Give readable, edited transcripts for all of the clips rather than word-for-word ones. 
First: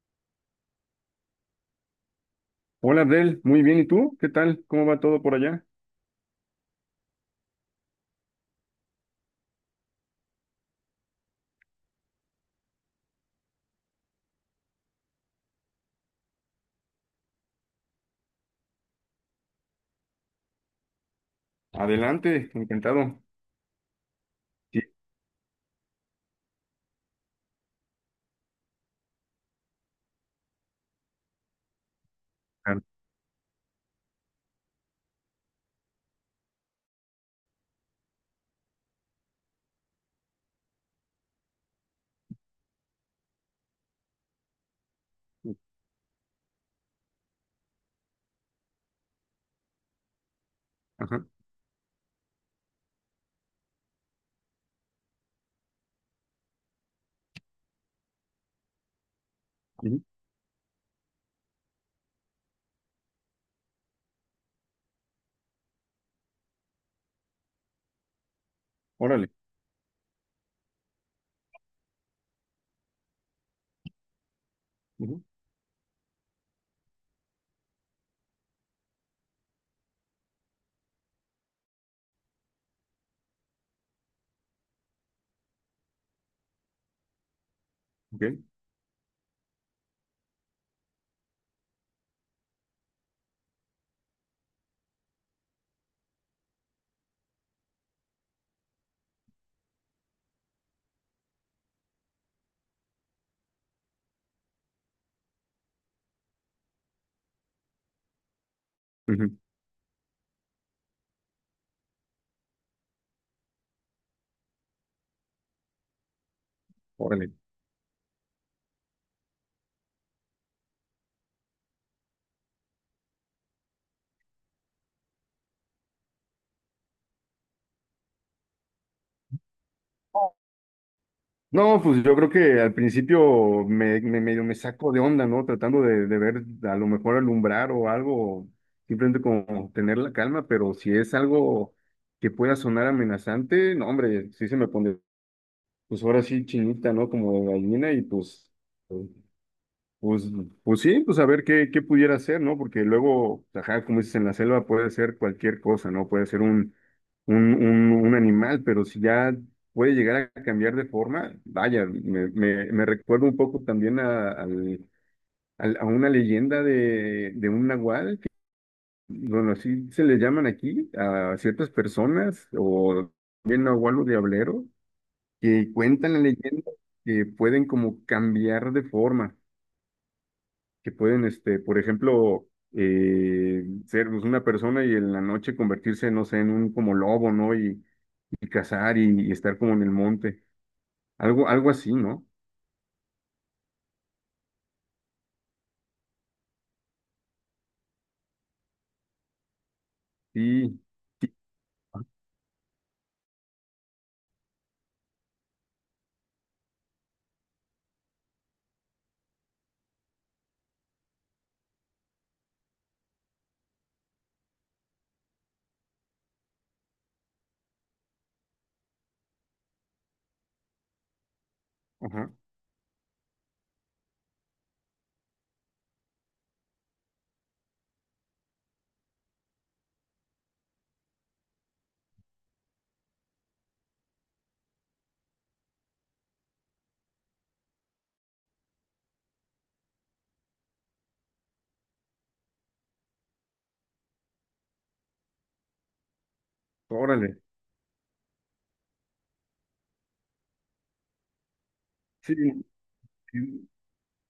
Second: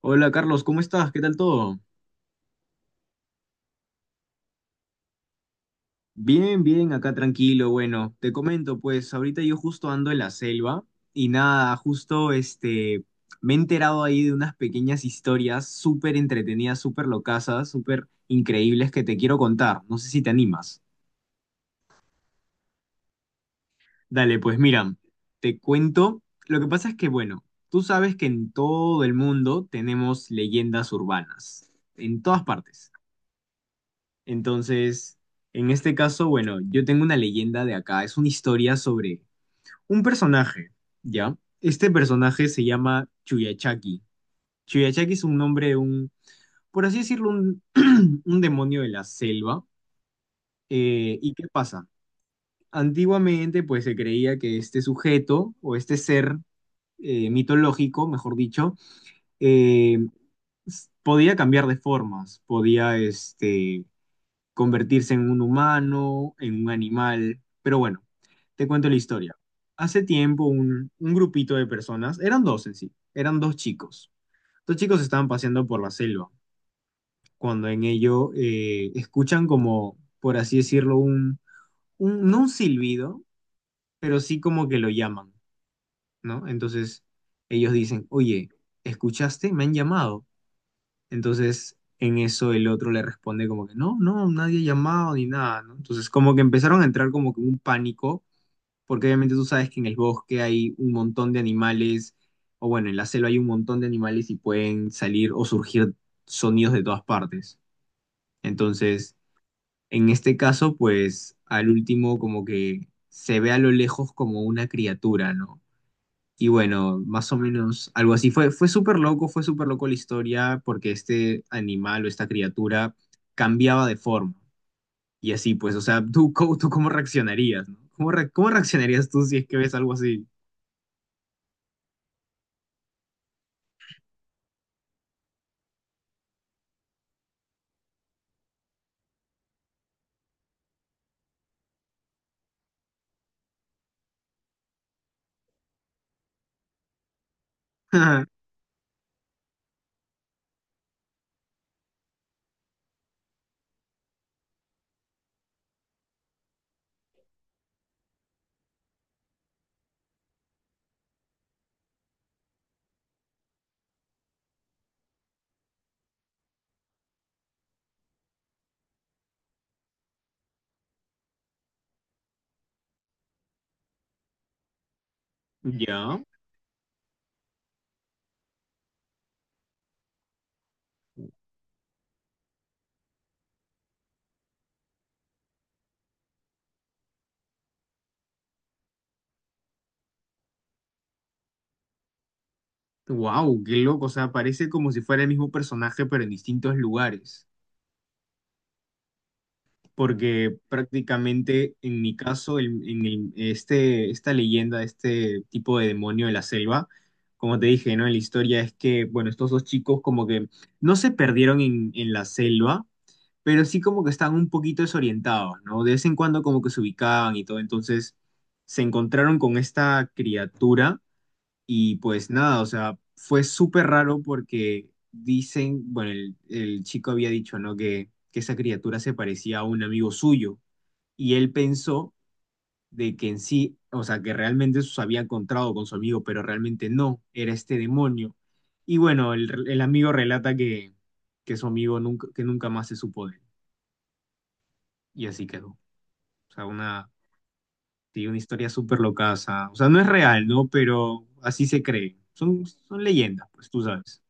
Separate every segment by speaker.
Speaker 1: Hola Carlos, ¿cómo estás? ¿Qué tal todo?
Speaker 2: Hola Abdel, muy bien, ¿y tú? ¿Qué tal? ¿Cómo va todo por allá?
Speaker 1: Bien, bien, acá tranquilo. Bueno, te comento, pues ahorita yo justo ando en la selva y nada, justo me he enterado ahí de unas pequeñas historias súper entretenidas, súper locasas, súper increíbles que te quiero contar. No sé si te animas.
Speaker 2: Adelante, encantado.
Speaker 1: Dale, pues
Speaker 2: Sí,
Speaker 1: mira, te cuento. Lo que pasa es que, bueno, tú sabes que en todo el mundo tenemos leyendas urbanas, en todas
Speaker 2: claro.
Speaker 1: partes. Entonces, en este caso, bueno, yo tengo una leyenda de acá. Es una historia sobre un personaje, ¿ya? Este personaje se llama Chuyachaki. Chuyachaki es un nombre de por así decirlo, un demonio de la selva.
Speaker 2: Ajá.
Speaker 1: ¿Y qué pasa? Antiguamente, pues se creía que este sujeto o este ser mitológico, mejor dicho, eh,
Speaker 2: Ujú.
Speaker 1: podía cambiar de formas, podía, convertirse en un humano, en un animal. Pero bueno, te cuento la
Speaker 2: Órale.
Speaker 1: historia. Hace tiempo un grupito de personas, eran dos en sí, eran dos chicos. Dos chicos
Speaker 2: Ujú.
Speaker 1: estaban paseando por la selva, cuando en ello escuchan como, por así decirlo, no un silbido, pero sí como que lo llaman, ¿no? Entonces ellos dicen,
Speaker 2: Ok.
Speaker 1: oye, ¿escuchaste? Me han llamado. Entonces, en eso el otro le responde como que no, no, nadie ha llamado ni nada, ¿no? Entonces, como que empezaron a entrar como que en un pánico, porque obviamente tú sabes que en el bosque hay un montón de animales, o bueno, en la selva hay un montón de animales y pueden salir o surgir sonidos de todas partes. Entonces,
Speaker 2: Ujú.
Speaker 1: en este caso, pues al último como que se ve a lo lejos como una criatura, ¿no? Y bueno, más
Speaker 2: Órale.
Speaker 1: o menos algo así. Fue, fue súper loco la historia porque este animal o esta criatura cambiaba de forma. Y así, pues, o sea, ¿tú, tú cómo reaccionarías, no? ¿Cómo, cómo reaccionarías tú si es que ves algo así?
Speaker 2: No, pues yo creo que al principio medio me saco de onda, ¿no? Tratando de ver a lo mejor alumbrar o algo, simplemente como tener la calma, pero si es algo que pueda sonar amenazante, no, hombre, sí se me pone, pues ahora sí chinita, ¿no? Como de gallina y pues pues, pues sí, pues a ver qué pudiera hacer, ¿no? Porque luego, ajá, como dices, en la selva puede ser cualquier cosa, ¿no? Puede ser un animal, pero si ya puede llegar a cambiar de forma, vaya, me recuerda un poco también a, a una leyenda de un nahual, que, bueno, así se le llaman aquí a ciertas personas, o bien nahual o diablero, que cuentan
Speaker 1: ¿Ya?
Speaker 2: la leyenda que pueden como cambiar de forma que pueden, este, por ejemplo, ser pues, una persona y en la noche convertirse, no sé, en un como lobo, ¿no? Y cazar y estar como en el monte. Algo así, ¿no?
Speaker 1: Wow, qué loco. O sea, parece como si fuera el mismo personaje, pero en distintos lugares. Porque
Speaker 2: Sí,
Speaker 1: prácticamente en mi caso, esta leyenda, este tipo de demonio de la selva, como te dije, ¿no? En la historia es que, bueno, estos dos chicos como que no se perdieron en la selva, pero sí como que estaban un poquito desorientados, ¿no? De vez en cuando como que se ubicaban y todo, entonces se encontraron con esta criatura y pues
Speaker 2: ajá,
Speaker 1: nada, o sea, fue súper raro porque dicen, bueno, el chico había dicho, ¿no? Que esa criatura se parecía a un amigo suyo y él pensó de que en sí, o sea, que realmente se había encontrado con su amigo, pero realmente no, era este demonio. Y bueno, el amigo relata que su amigo nunca, que nunca más se supo de él y así quedó. O sea, una,
Speaker 2: órale.
Speaker 1: sí, una historia súper loca, o sea, no es real, ¿no? Pero así se cree.
Speaker 2: Sí,
Speaker 1: Son, son leyendas,
Speaker 2: sí,
Speaker 1: pues tú sabes.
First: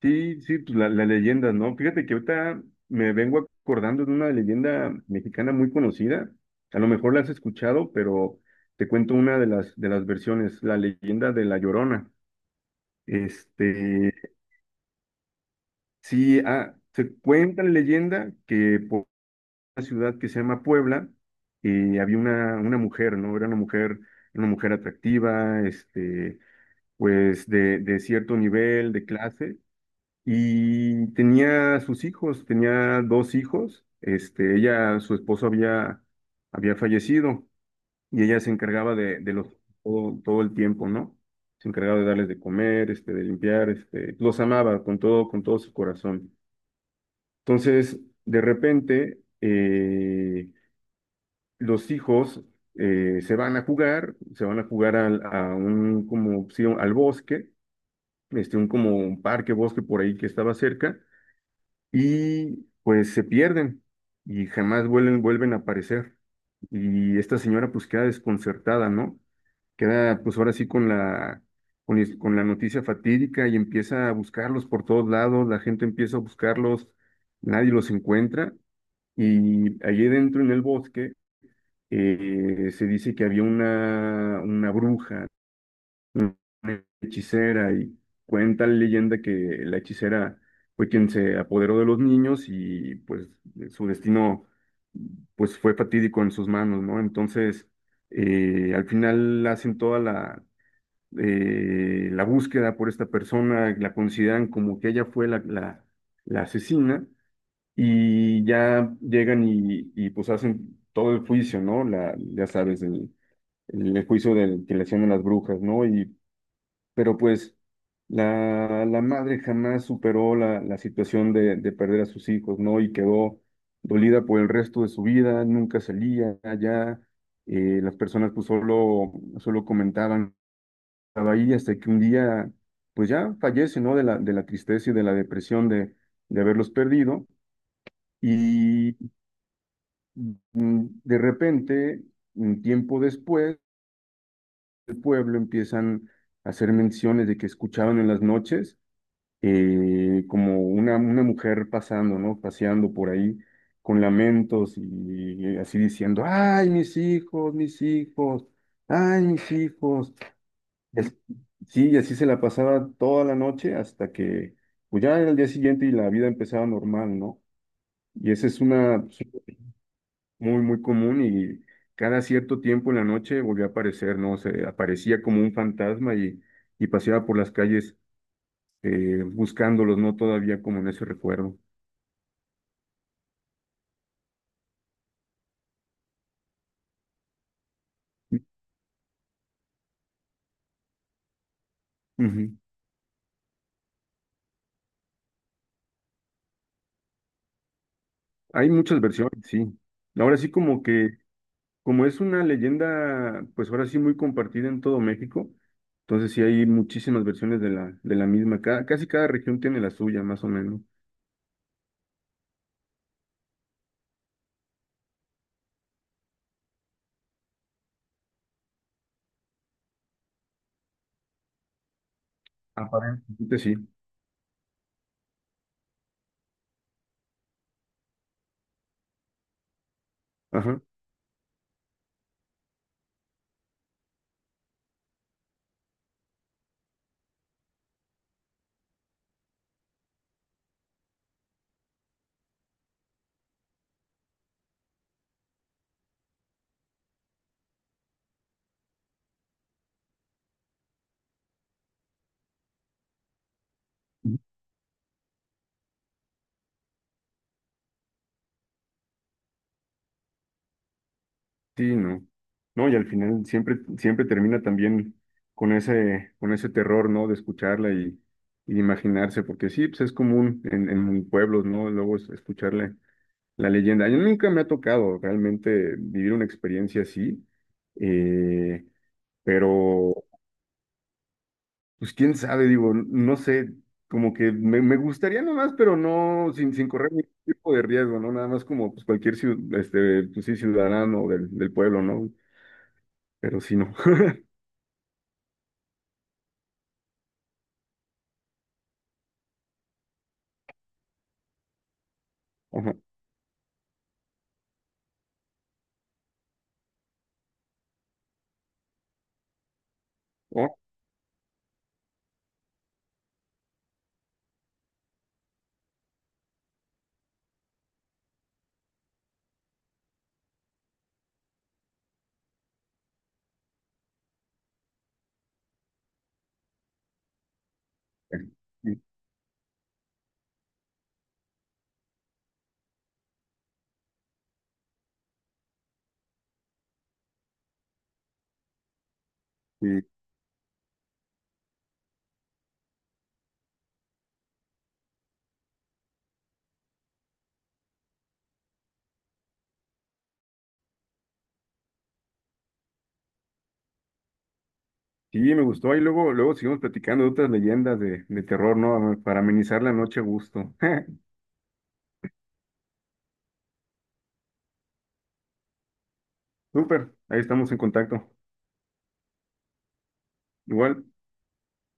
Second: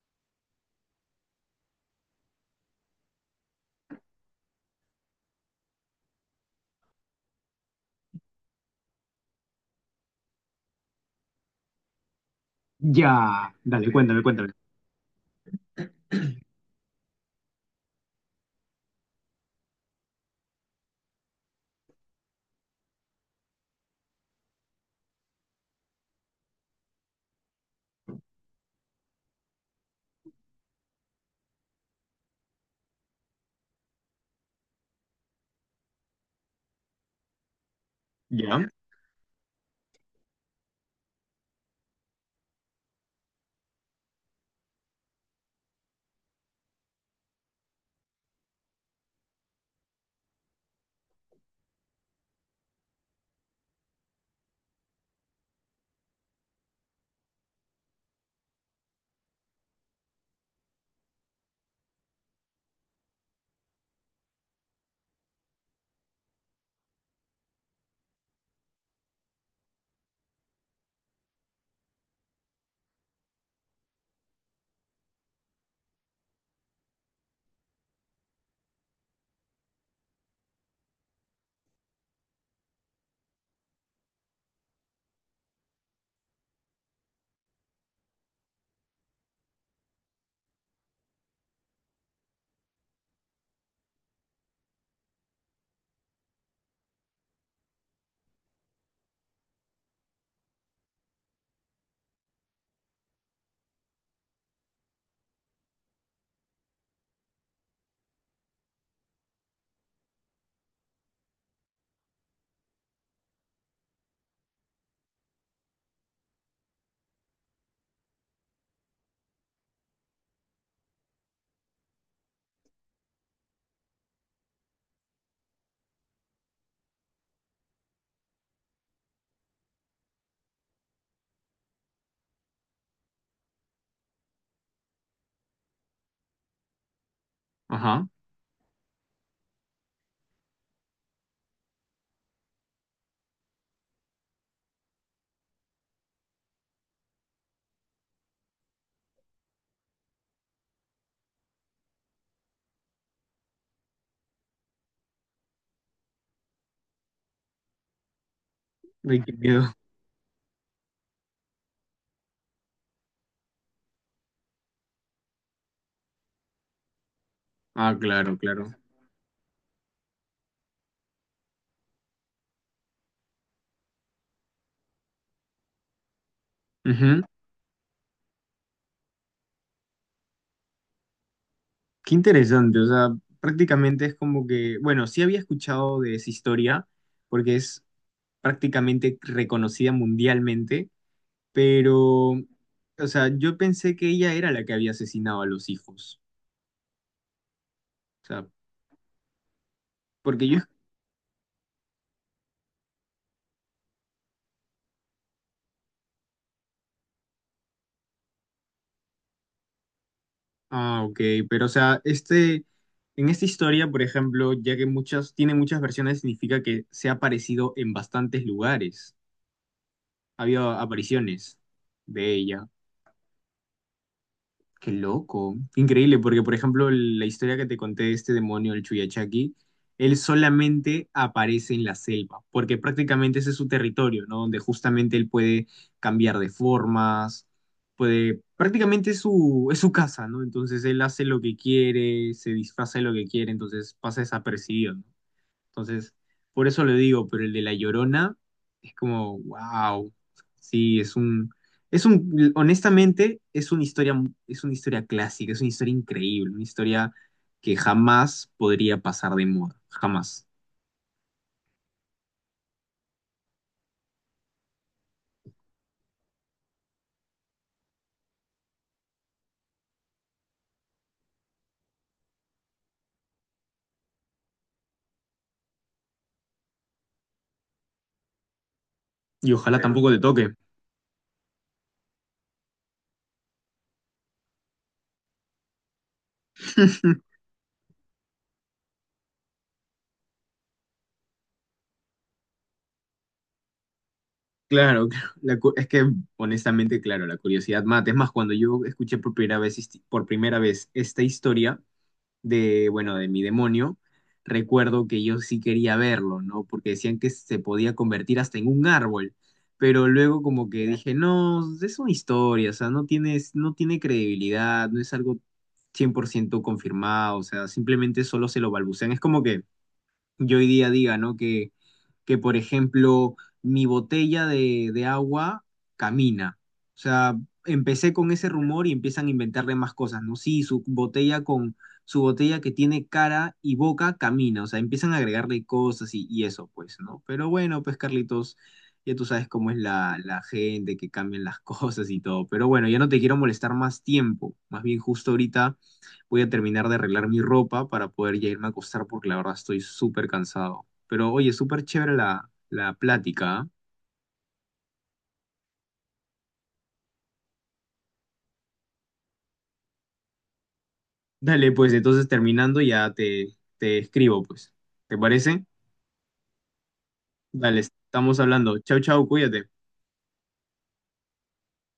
Speaker 2: sí, sí, pues la leyenda, ¿no? Fíjate que ahorita me vengo acordando de una leyenda mexicana muy conocida. A lo mejor la has escuchado, pero te cuento una de las versiones, la leyenda de La Llorona.
Speaker 1: Ya, dale,
Speaker 2: Este,
Speaker 1: cuéntame, cuéntame.
Speaker 2: sí, ah, se cuenta la leyenda que por una ciudad que se llama Puebla, había una mujer, ¿no? Era una mujer atractiva, este, pues de cierto nivel, de clase, y tenía sus hijos, tenía dos hijos, este, ella, su esposo había fallecido, y ella se
Speaker 1: Ya,
Speaker 2: encargaba de los, todo, todo el tiempo, ¿no? Se encargaba de darles de comer, este, de limpiar, este, los amaba con todo su corazón. Entonces, de repente, los hijos se van a jugar, se van a jugar al, a un, como, sí, al bosque, este, un, como un parque, bosque por ahí que estaba cerca, y pues se pierden y jamás vuelven a aparecer. Y esta señora pues queda desconcertada, ¿no? Queda pues ahora sí con la, con la noticia fatídica y empieza a buscarlos por todos lados, la gente empieza a buscarlos, nadie los encuentra y allí dentro en el bosque se dice que había una bruja, una hechicera, y cuenta la leyenda que la hechicera fue quien se apoderó de los niños y pues su destino pues fue fatídico en sus manos, ¿no? Entonces, al final hacen toda la, la búsqueda por esta persona, la consideran como que ella fue la asesina y ya llegan y, pues hacen todo el juicio, ¿no? La, ya sabes, el juicio de que le hacían a las brujas, ¿no? Y, pero pues la madre jamás superó la situación de perder a sus hijos, ¿no? Y quedó dolida por el resto de su vida, nunca salía allá, las personas pues solo comentaban, estaba ahí hasta que un día, pues ya fallece, ¿no? De la tristeza y de la depresión de haberlos perdido.
Speaker 1: ajá.
Speaker 2: Mm. De repente, un tiempo después, el pueblo empiezan a hacer menciones de que escuchaban en las noches como una mujer pasando, ¿no? Paseando por ahí con lamentos y, así diciendo, ay, mis hijos,
Speaker 1: Ay,
Speaker 2: ay,
Speaker 1: qué
Speaker 2: mis
Speaker 1: miedo.
Speaker 2: hijos. Es- sí, y así se la pasaba toda la noche hasta que, pues ya era el día siguiente y la vida empezaba normal, ¿no?
Speaker 1: Ah,
Speaker 2: Y
Speaker 1: claro,
Speaker 2: esa es
Speaker 1: claro.
Speaker 2: una, muy común y cada cierto tiempo en la noche volvía a aparecer, ¿no? Se aparecía como un fantasma y
Speaker 1: Ujú.
Speaker 2: paseaba por las calles buscándolos, ¿no? Todavía como en ese recuerdo.
Speaker 1: Qué interesante, o sea, prácticamente es como que, bueno, sí había escuchado de esa historia, porque es prácticamente reconocida mundialmente, pero,
Speaker 2: Ujú.
Speaker 1: o sea, yo pensé que ella era la que había asesinado a los hijos. O sea,
Speaker 2: Hay muchas versiones, sí. Ahora
Speaker 1: porque
Speaker 2: sí
Speaker 1: yo...
Speaker 2: como que, como es una leyenda, pues ahora sí muy compartida en todo México, entonces sí hay muchísimas versiones de la misma. Cada, casi cada región tiene la suya, más o menos.
Speaker 1: Ah, ok, pero, o sea, en esta historia, por ejemplo, ya que muchas, tiene muchas versiones, significa que se ha aparecido en bastantes lugares. Había apariciones de ella.
Speaker 2: Aparentemente sí.
Speaker 1: Qué loco. Qué increíble, porque por ejemplo, la historia que te conté de este demonio, el Chuyachaki, él
Speaker 2: Ajá.
Speaker 1: solamente aparece en la selva, porque prácticamente ese es su territorio, ¿no? Donde justamente él puede cambiar de formas, puede, prácticamente es su casa, ¿no? Entonces él hace lo que quiere, se disfraza de lo que quiere, entonces pasa desapercibido, ¿no? Entonces, por eso lo digo, pero el de La Llorona es como, wow, sí, honestamente, es una historia clásica, es una historia increíble, una historia que jamás podría pasar de moda, jamás.
Speaker 2: Sí, no. No, y al final siempre, siempre termina también con ese terror, ¿no? De escucharla y de imaginarse, porque sí, pues es común en pueblos, ¿no? Luego escucharle la leyenda. Yo nunca me ha tocado realmente vivir una experiencia así, eh,
Speaker 1: Y ojalá Claro. tampoco te
Speaker 2: pero
Speaker 1: toque.
Speaker 2: pues quién sabe, digo, no sé, como que me gustaría nomás, pero no, sin correr ningún tipo de riesgo, ¿no? Nada más como pues, cualquier este, pues, sí, ciudadano del pueblo, ¿no? Pero sí, no.
Speaker 1: Claro, claro. Es que honestamente, claro, la curiosidad mata. Es más, cuando yo escuché por primera vez, por primera vez esta historia, de, bueno, de mi demonio, recuerdo que yo sí quería verlo, ¿no? Porque decían que se podía convertir hasta en un árbol, pero luego como
Speaker 2: Oh,
Speaker 1: que dije, no, es una historia, o sea, no tienes, no tiene credibilidad, no es algo 100% confirmado, o sea, simplemente solo se lo balbucean. Es como que yo hoy día diga, ¿no? Que por ejemplo, mi botella de agua camina. O sea, empecé con ese
Speaker 2: eh,
Speaker 1: rumor y empiezan a inventarle más cosas, ¿no? Sí, su botella que tiene cara y boca camina. O sea, empiezan a agregarle cosas y eso, pues, ¿no? Pero bueno, pues, Carlitos, ya tú sabes cómo es
Speaker 2: eh,
Speaker 1: la gente, que cambian las cosas y todo. Pero bueno, ya no te quiero molestar más tiempo. Más bien, justo ahorita. Voy a terminar de arreglar mi ropa para poder ya irme a acostar porque la verdad estoy súper cansado. Pero oye, súper chévere la plática. ¿Ah?
Speaker 2: sí, me gustó. Ahí luego, luego seguimos platicando de otras leyendas de terror, ¿no? Para amenizar la noche a gusto.
Speaker 1: Dale, pues entonces terminando ya te escribo, pues. ¿Te parece?
Speaker 2: Súper, ahí estamos en
Speaker 1: Dale,
Speaker 2: contacto.
Speaker 1: estamos hablando. Chau, chau, cuídate.
Speaker 2: Igual.